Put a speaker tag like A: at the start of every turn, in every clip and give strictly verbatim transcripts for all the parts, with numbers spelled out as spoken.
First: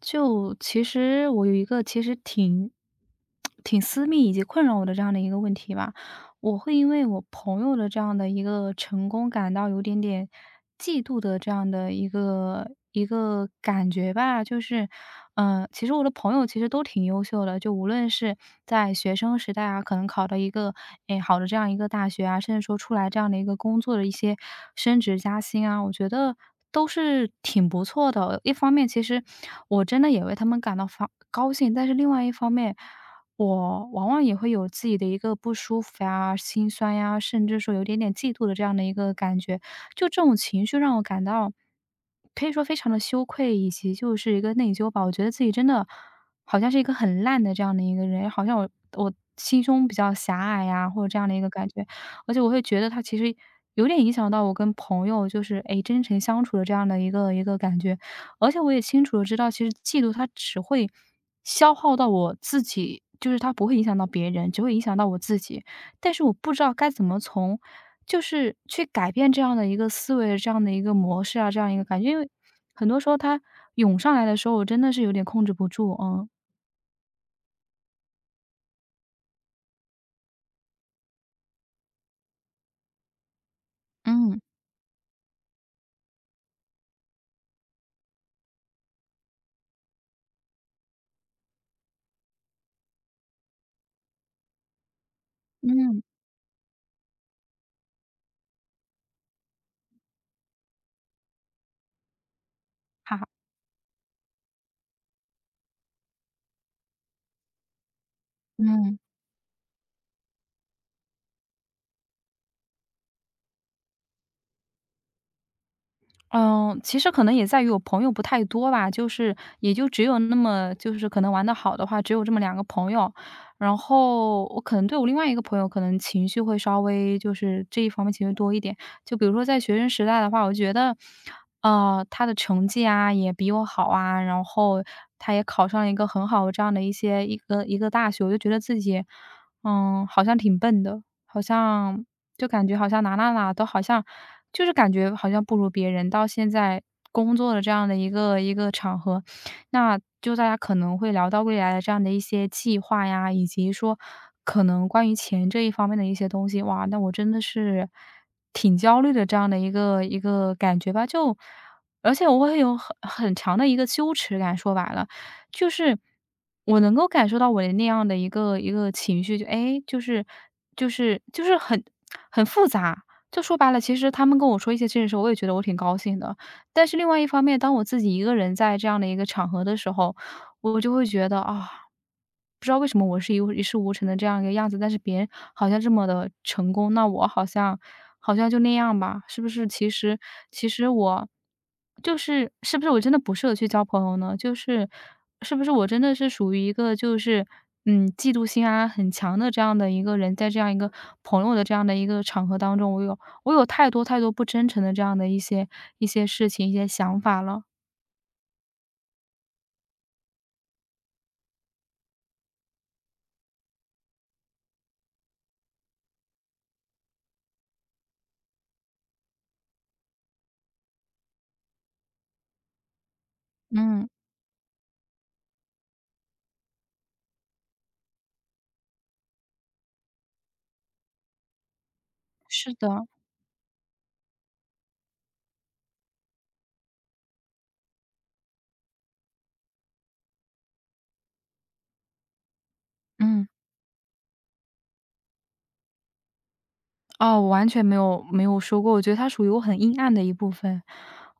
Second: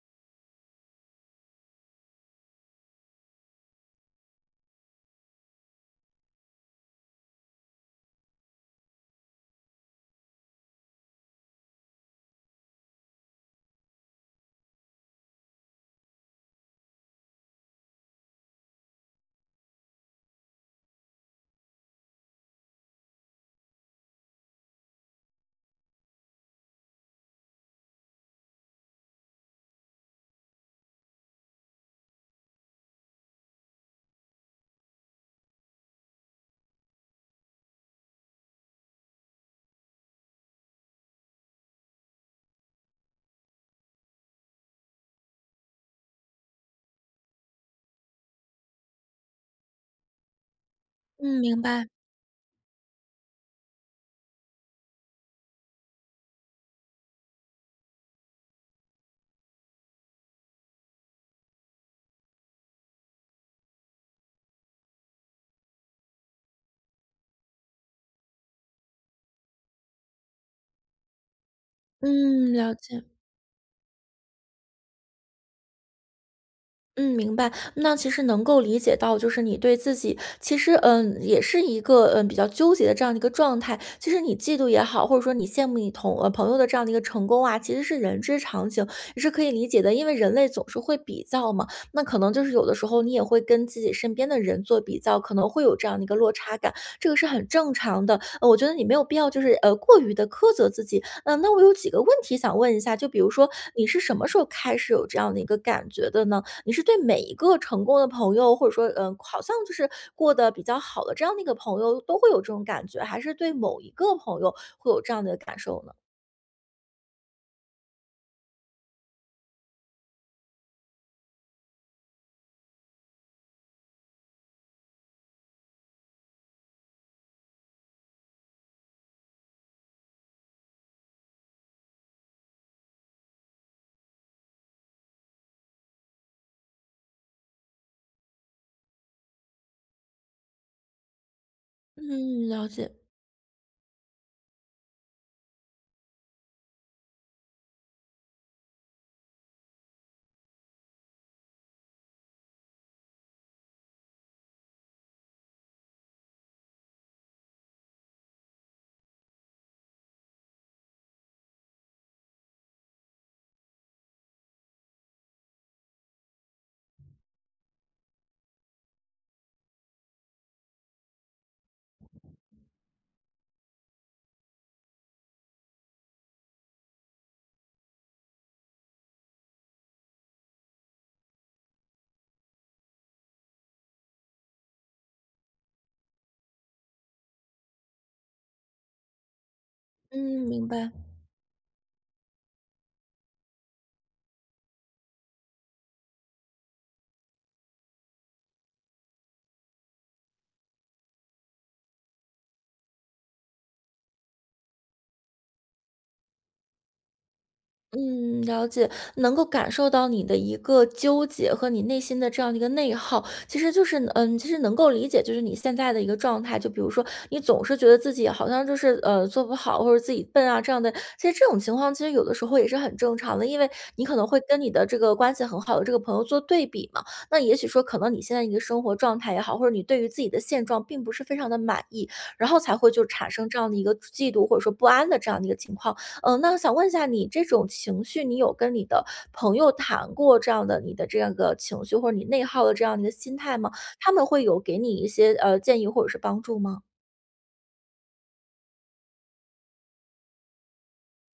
A: 就其实我有一个其实挺挺私密以及困扰我的这样的一个问题吧，我会因为我朋友的这样的一个成功感到有点点嫉妒的这样的一个一个感觉吧。就是，嗯，其实我的朋友其实都挺优秀的，就无论是在学生时代啊，可能考到一个诶好的这样一个大学啊，甚至说出来这样的一个工作的一些升职加薪啊，我觉得都是挺不错的。一方面，其实我真的也为他们感到发高兴，但是另外一方面。我往往也会有自己的一个不舒服呀、心酸呀，甚至说有点点嫉妒的这样的一个感觉。就这种情绪让我感到，可以说非常的羞愧，以及就是一个内疚吧。我觉得自己真的好像是一个很烂的这样的一个人，好像我我心胸比较狭隘呀，或者这样的一
B: 嗯，
A: 个
B: 明
A: 感觉。
B: 白。
A: 而且我会觉得他其实有点影响到我跟朋友就是诶真诚相处的这样的一个一个感觉。而且我也清楚的知道，其实嫉妒他只会消耗到我自己，就是它不会影响到别人，只会影响到我自己。但是我不知道该怎么从就是去改变这样的一个思维、这样的一个模式啊，这样一个感觉。因为
B: 嗯，了
A: 很多
B: 解。
A: 时候它涌上来的时候，我真的是有点控制不住，嗯。
B: 嗯，明白。那其实能够理解到，就是你对自己其实，嗯，也是一个嗯比较纠结的这样的一个状态。其实你
A: 嗯
B: 嫉妒也好，或者说你羡慕你同呃朋友的这样的一个成功啊，其实是人之常情，也是可以理解的。因为人类总是会比较嘛，那可能就是有的时候你也会跟自己身边的人做比较，可能会有这样
A: 嗯，
B: 的一个落差感，这个是很正常的。呃，我觉得你没有必要就是呃过于的苛责自己。嗯、那我有几个问题想问一下，就比
A: 好，
B: 如说你是什么时候开始有这样的一个感觉的呢？你是对每一个成功的朋友，或者说，
A: 嗯。
B: 嗯，好像就是过得比较好的这样的一个朋友，都会有这种感觉，还是对某一个朋友会有这样的感受呢？
A: 嗯，其实可能也在于我朋友不太多吧，就是也就只有那么就是可能玩得好的话，只有这么两个朋友。然后我可能对我另外一个朋友可能情绪会稍微就是这一方面情绪多一点。就比如说在学生时代的话，我觉得，啊，他的成绩啊也比我好啊，然后他也考上了一个很好的这样的一些一个一个大学，我就觉得自己，嗯，好像挺笨的，好像就
B: 嗯，
A: 感
B: 了
A: 觉好
B: 解，
A: 像哪哪哪都好像就是感觉好像不如别人。到现在工作的这样的一个一个场合，那就大家可能会聊到未来的这样的一些计划呀，以及说可能关于钱这一方面的一些东西。哇，那我真的是挺焦虑的这样的一个一个感觉吧，就而且我会有很很强的一个羞耻感，说白了。就是我能够感受到我的那样的一个一个情绪，就哎，就是就是就是很很复杂。就说白了，其实他们跟我说一些这些时候，我也觉得我挺高兴的。但是另外一方面，当我自己一个人在这样的一个场合的时候，我就会觉得啊，不知道为什么我是一一事无成的这样一个样子，但是别人好像这么的成功，那我好像好像就那样吧，是不是其实
B: 嗯，明
A: 其实
B: 白。
A: 我就是是不是我真的不适合去交朋友呢？就是是不是我真的是属于一个就是嗯，嫉妒心啊很强的这样的一个人，在这样一个朋友的这样的一个场合当中，我有我有太多太多不真诚的这样的一些一些事情、一些想法了。
B: 嗯，了解，能够感受到你的一个纠结和你内心的这样的一个内耗，其实就是，嗯，其实能够理解，就是你现在的一个状态。就比如说，你总是觉得自己好像就是呃做不好，或者自己笨啊这样的。其实这种情况，其实有的时候也是很正常的，因为你
A: 嗯，
B: 可能会跟你的这个关系很好的这个朋友做对比嘛。那也许说，可能你现在一个生活状态也好，或者你对于自己的现状并不是非常的满意，然后
A: 是
B: 才会
A: 的，
B: 就产生这样的一个嫉妒或者说不安的这样的一个情况。嗯，那想问一下你这种情绪，你有跟你的朋友谈过这样的你的这样一个情绪，或者你内耗的这样的一个心
A: 嗯。
B: 态吗？他们会有给你一些，呃，建议或者是帮助吗？
A: 哦，我完全没有没有说过，我觉得它属于我很阴暗的一部分。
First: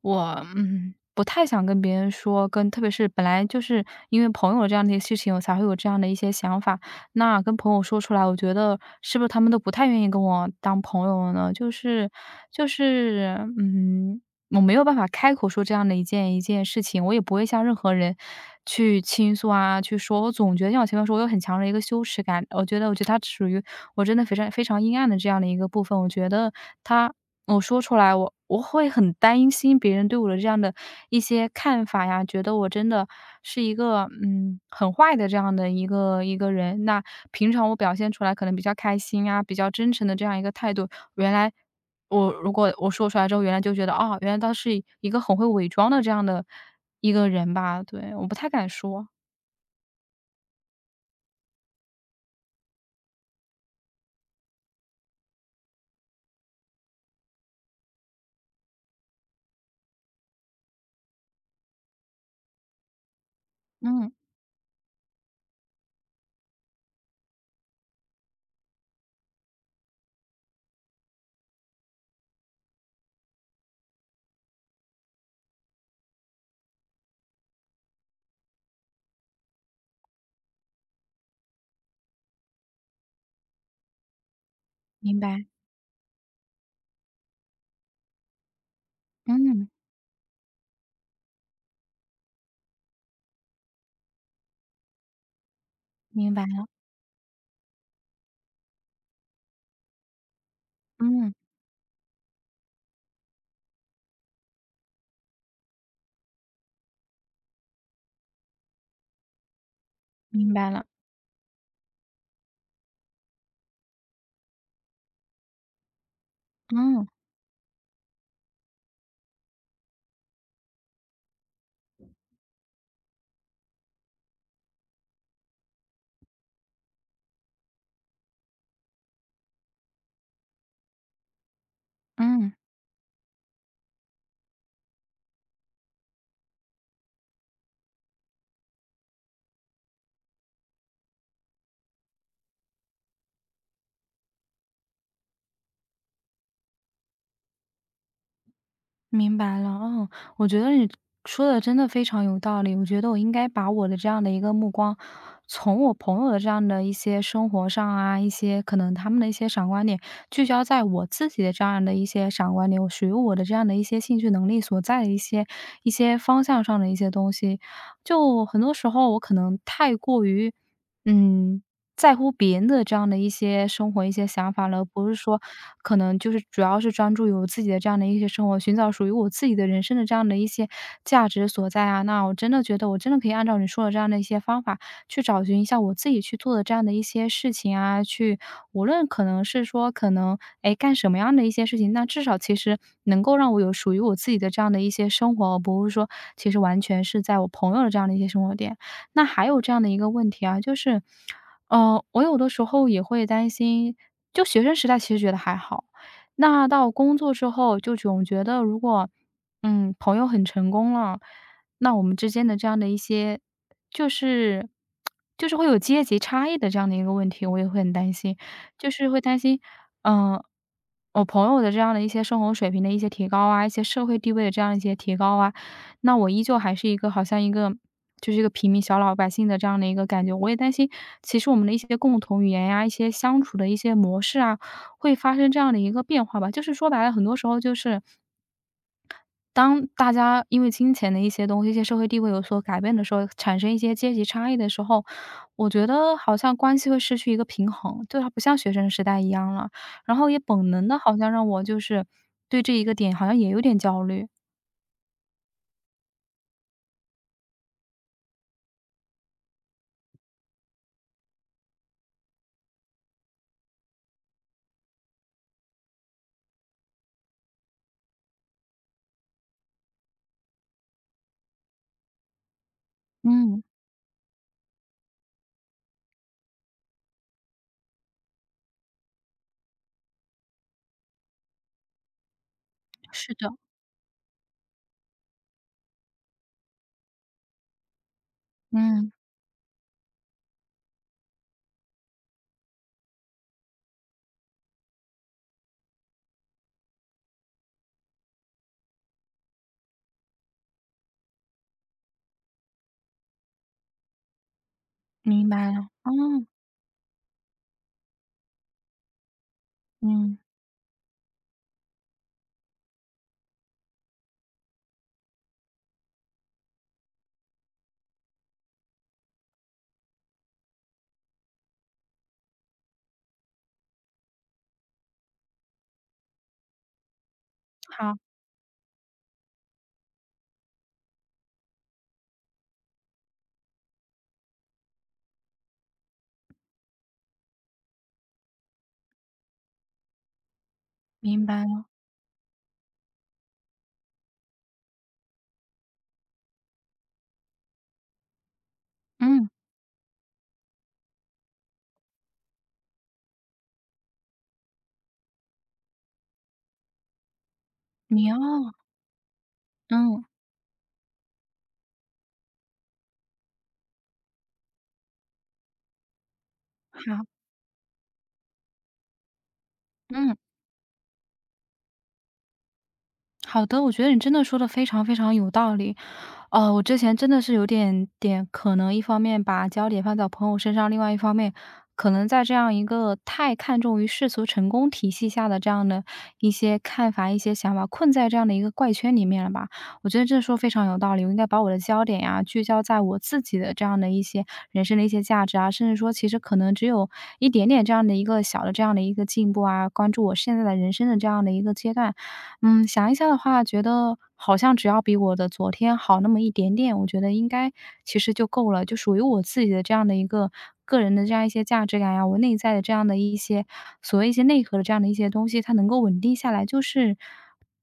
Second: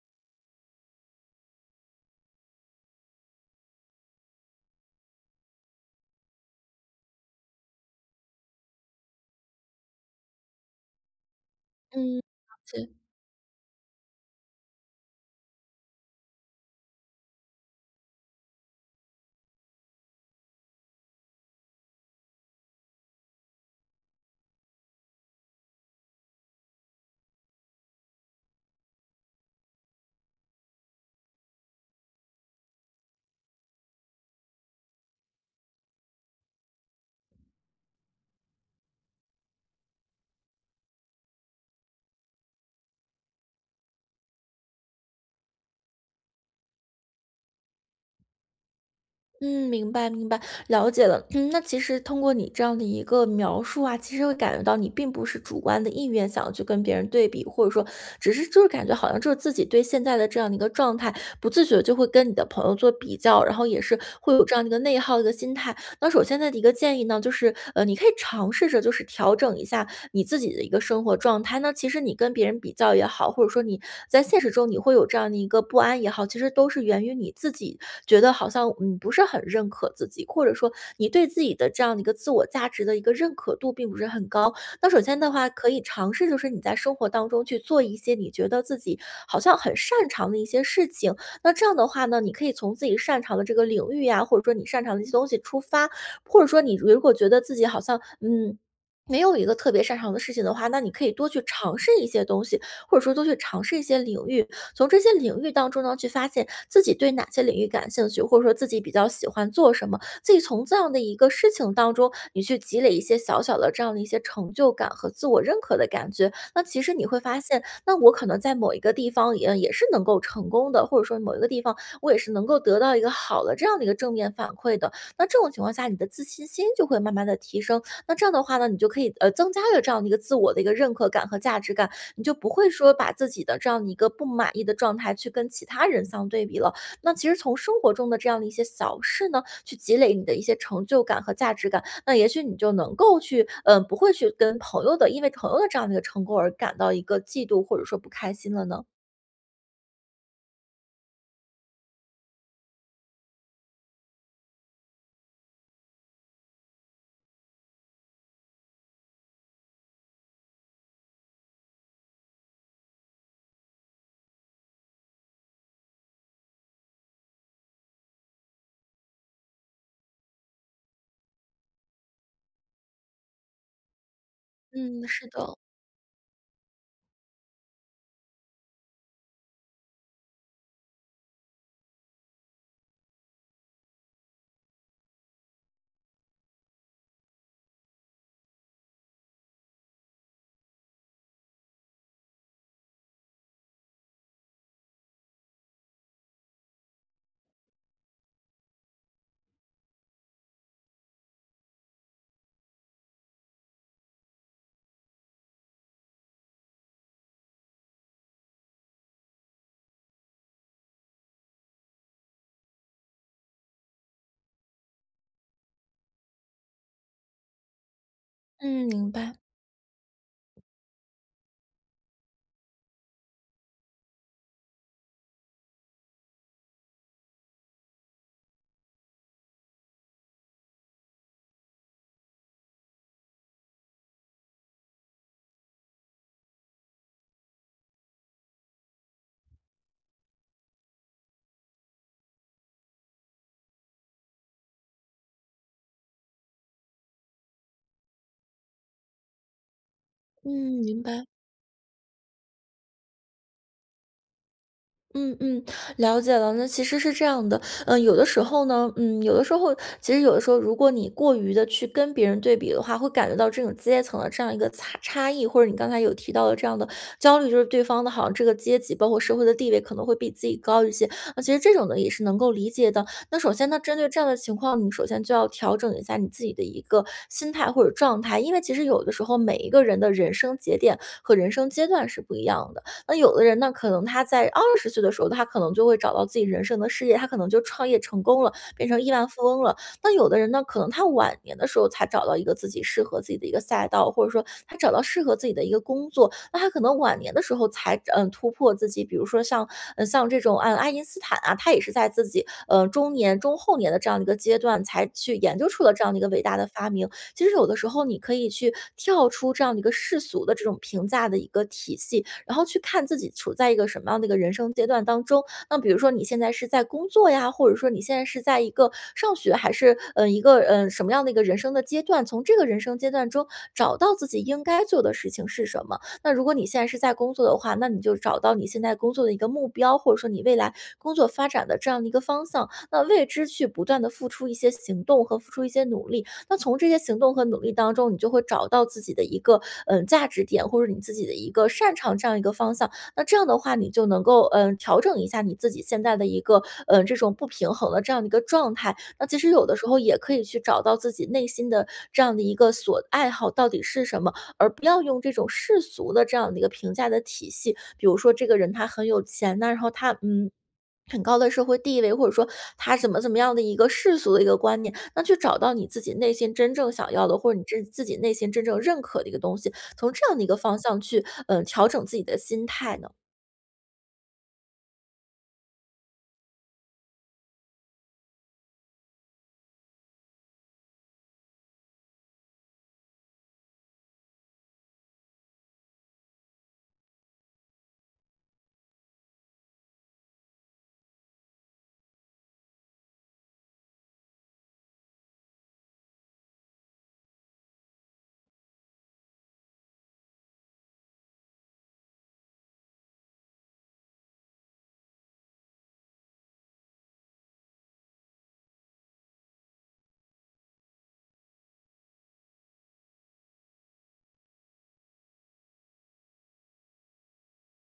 A: 我，嗯，不太想跟别人说，跟特别是本来就是因为朋友这样的一些事情，我才会有这样的一些想法。那跟朋友说出来，我觉得是不是他们都不太愿意跟我当朋友呢？就是
B: 嗯，了
A: 就
B: 解。
A: 是，嗯，我没有办法开口说这样的一件一件事情，我也不会向任何人去倾诉啊，去说。我总觉得像我前面说，我有很强的一个羞耻感，我觉得我觉得它属于我真的非常非常阴暗的这样的一个部分，我觉得他我说出来，我我会很担心别人对我的这样的一些看法呀，觉得我真的是一个嗯很坏的这样的一个一个人。那平常我表现出来可能比较开心啊，比较真诚的这样一个态度，原来我如果我说出来之后，原来就觉得哦，原来他是一个很会伪装的这样的一个人吧？对，我不太敢说。
B: 嗯，明白明白，了解了。嗯，那其实通过你这样的一个描述啊，其实会感觉到你并不是主观的意愿想要去跟别人对比，或者说只是就是感觉好像就是自己对现在的这样的一个状态，不自觉地就会跟你的朋友做比较，然后也是
A: 嗯，
B: 会有这样的一个内耗的一个心态。那首先的一个建议呢，就是呃，你可以尝试着就是调整一下你自己的一个生活状态。那其实你跟别人比较也好，或者说你在现实中你会有这样的一个不安也好，其实都是源于你自己觉得好像嗯不是很认可自己，或者说你对自己的这样的一个自我价值的一个认可度并不是很高。那首
A: 明
B: 先的
A: 白。
B: 话，可以尝试就是你在生活当中去做一些你觉得自己好像
A: 嗯，
B: 很擅长的一些事情。那这样的话呢，你可以从自己擅长的这个领域呀、或者说你擅长的一些东西出发，
A: 明
B: 或
A: 白
B: 者说
A: 了。
B: 你如果觉得自己好像，嗯，没有一个特别擅长的事情的话，那你可以多
A: 嗯，
B: 去尝试一些东西，或者说多去尝试一些领域，从这些领域当中呢，去发现自己对哪些领域感兴趣，或者说自己比较喜欢做什么，自己
A: 明
B: 从
A: 白
B: 这
A: 了。
B: 样的一个事情当中，你去积累一些小小的这样的一些成就感和自我认可的感觉。那其实
A: 嗯。
B: 你会发现，那我可能在某一个地方也也是能够成功的，或者说某一个地方我也是能够得到一个好的这样的一个正面反馈的。那这种情况下，你的自信心就会慢慢的提升。那这样的话呢，你就可以，呃，增加了这样的一个自我的一个认可感和价值感，你就不
A: 嗯，
B: 会说把自己的这样的一个不满意的状态去跟其他人相对比了。那其实从生活中的这样的一些小事呢，去积累你的一些成就感和价值感，那也许你就能够去，嗯，不会去跟朋友的因为朋友的这样的一个成功而感到一个嫉妒或者说不开心了呢？
A: 明白了。哦，我觉得你说的真的非常有道理。我觉得我应该把我的这样的一个目光，从我朋友的这样的一些生活上啊，一些可能他们的一些闪光点，聚焦在我自己的这样的一些闪光点，我属于我的这样的一些兴趣能力所在的一些一些方向上的一些东西。就很多时候我可能太过于，嗯。在乎别人的这样的一些生活、一些想法了，而
B: 嗯，
A: 不是
B: 是
A: 说
B: 的，
A: 可能就是主要是专注于我自己的这样的一些生活，寻找属于我自己的人生的这样的一些价值所在啊。那我真的觉得我真的可以按照你说的这样的一些方法，去找寻一下我自己去做的这样的一些事情啊，去无论可能是说可能哎干什么样的一些事情，那至少其实能够让我有属于我自己的这样的一些生活，而不是说其实完全是在我朋友的这样的一些生活点。那还有这样的一个问题啊，就是。呃，我有的时候也会担心，就学生时代其实觉得还好，那到工作之后就总觉得如果，嗯，朋友很成功了，那我们之间的这样的一些，就是就是会有阶级差异的这样的一个问题，我也会很担心，
B: 嗯，
A: 就是
B: 明
A: 会
B: 白，
A: 担心，嗯、我朋友的这样的一些生活水平的一些提高啊，一些社会地位的这样一些提高啊，那我依旧还是一个好像一个就是一个平民小老百姓的这样的一个感觉。我也担心，其实我们的一些共同语言呀，一些相处的一些模式啊，会发生这样的一个变化吧。就是说白了，很多时候就是当大家因为金钱的一些东西、一些社会地位有所改变的时候，产生一些阶级差异的时候，我觉得好像关系会失去一个平衡，就它不像学生时代一样了。然后也本
B: 嗯，
A: 能的
B: 明
A: 好
B: 白。
A: 像让我就是对这一个点好像也有点焦虑。
B: 嗯嗯，了解了。那其实是这样的，嗯，有的时候呢，嗯，有的时候，其实有的时候，如果你过于的去跟别人对比的话，会感觉到这种阶层的这样一个差差异，或者你刚才有提到的这样的焦虑，就是对方的好像这个阶级，包括社会的地位可能会比自己高一些。那其实这种呢也是能够理解的。那首
A: 嗯，
B: 先呢，针对这样的情况，你首先就要调整一下你自己的一个心态或者状态，因为其实有的时候每一个人的人生节点和人生阶段是不一样的。那
A: 是
B: 有的
A: 的，
B: 人呢，可能他在二十岁的时候，他可能就会找到自己人生的事业，他可能就创业成功了，变成亿
A: 嗯。
B: 万富翁了。那有的人呢，可能他晚年的时候才找到一个自己适合自己的一个赛道，或者说他找到适合自己的一个工作，那他可能晚年的时候才嗯突破自己。比如说像嗯像这种嗯爱因斯坦啊，他也是在自己呃中年中后年的这样的一个阶段，才去
A: 明
B: 研
A: 白
B: 究出
A: 了，
B: 了这样的一个伟
A: 哦，
B: 大的发明。其实有的时候你可以去跳出这样的一个世
A: 嗯，
B: 俗的这种评价的一个体系，然后去看自己处在一个什么样的一个人生阶段当中。那比如说你现在是在工作呀，或者说你现在是在一个上学，还是嗯一个嗯什么样的一个人生的阶段？从这个人生阶段中找到自己应该做的事情是什么？那如果你现在是在工作的话，那你
A: 好，
B: 就找到你现在工作的一个目标，或者说你未来工作发展的这样的一个方向。那为之去不断的付出一些行动和付出一些努力，那从这些行动和努力当中，你就会找到自己的一个嗯、呃价值点，或者你自己的
A: 明
B: 一
A: 白
B: 个
A: 了，
B: 擅长这样一个方向。那这样的话，你就能够嗯、呃调整一下你自己现在的一个嗯、呃这种不平衡的这样的一个状态。那其
A: 嗯，
B: 实有的时候也可以去找到自己内心的这样的一个所爱好到底是什么，而不要用这种世俗的这样的一个评价的体系，比如说
A: 明
B: 这个
A: 哦，
B: 人他很有钱呐，然后他
A: 嗯，
B: 嗯。很高的社会地位，或者说他怎么怎么样的一个世俗的一个观念，那去找到你自己内心真正想
A: 好，
B: 要的，或者你真自己内心真正认可的一个东西，从这
A: 嗯，
B: 样的一个方向去，嗯，调整自己的心态呢？
A: 好的，我觉得你真的说的非常非常有道理。呃，我之前真的是有点点可能一方面把焦点放在朋友身上，另外一方面可能在这样一个太看重于世俗成功体系下的这样的一些看法、一些想法，困在这样的一个怪圈里面了吧。我觉得这说非常有道理，我应该把我的焦点呀，聚焦在我自己的这样的一些人生的一些价值啊，甚至说其实可能只有一点点这样的一个小的这样的一个进步啊，关注我现在的人生的这样的一个阶段。嗯，想一下的话，觉得好像只要比我的昨天好那么一点点，我觉得应该其实就够了，就属于我自己的这样的一个个人的这样一些价值感呀，我内在的这样的一些所谓一些内核的这样的一些东西，它能够稳定下来，就是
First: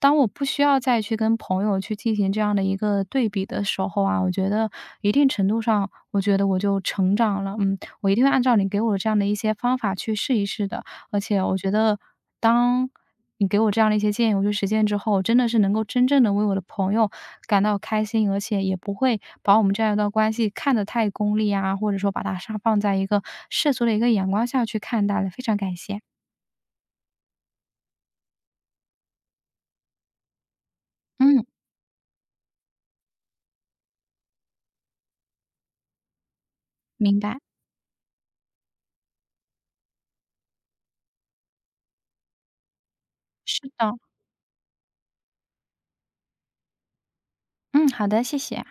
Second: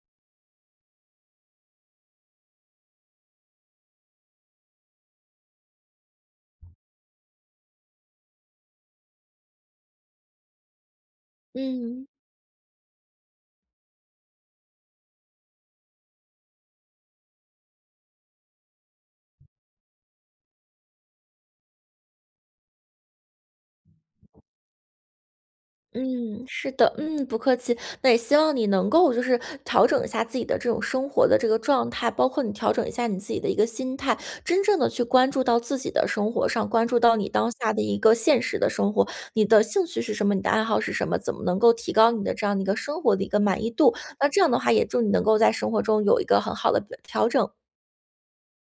A: 当我不需要再去跟朋友去进行这样的一个对比的时候啊，我觉得一定程度上，我觉得我就成长了。嗯，我一定会按照你给我的这样的一些方法去试一试的。而且我觉得，
B: 嗯。
A: 当你给我这样的一些建议，我去实践之后，真的是能够真正的为我的朋友感到开心，而且也不会把我们这样一段关系看得太功利啊，或者说把它上放在一个世俗的一个眼光下去看待了。非常感谢。
B: 嗯，是的，嗯，不客气。那也希望你能够就是调整一下自己的这种生活的
A: 嗯，
B: 这个状态，包括你调整一下你自己的一个心态，真正的去关注到自己的生活上，关注到
A: 明
B: 你
A: 白，
B: 当下的一个现实的生活，你的兴趣是什么，你的爱好是什么，怎么能够提高你的这样的一个生活的一个满
A: 是
B: 意
A: 的，
B: 度？那这样的话，也祝你能够在生活中有一个很好的表调整。
A: 嗯，好的，谢谢。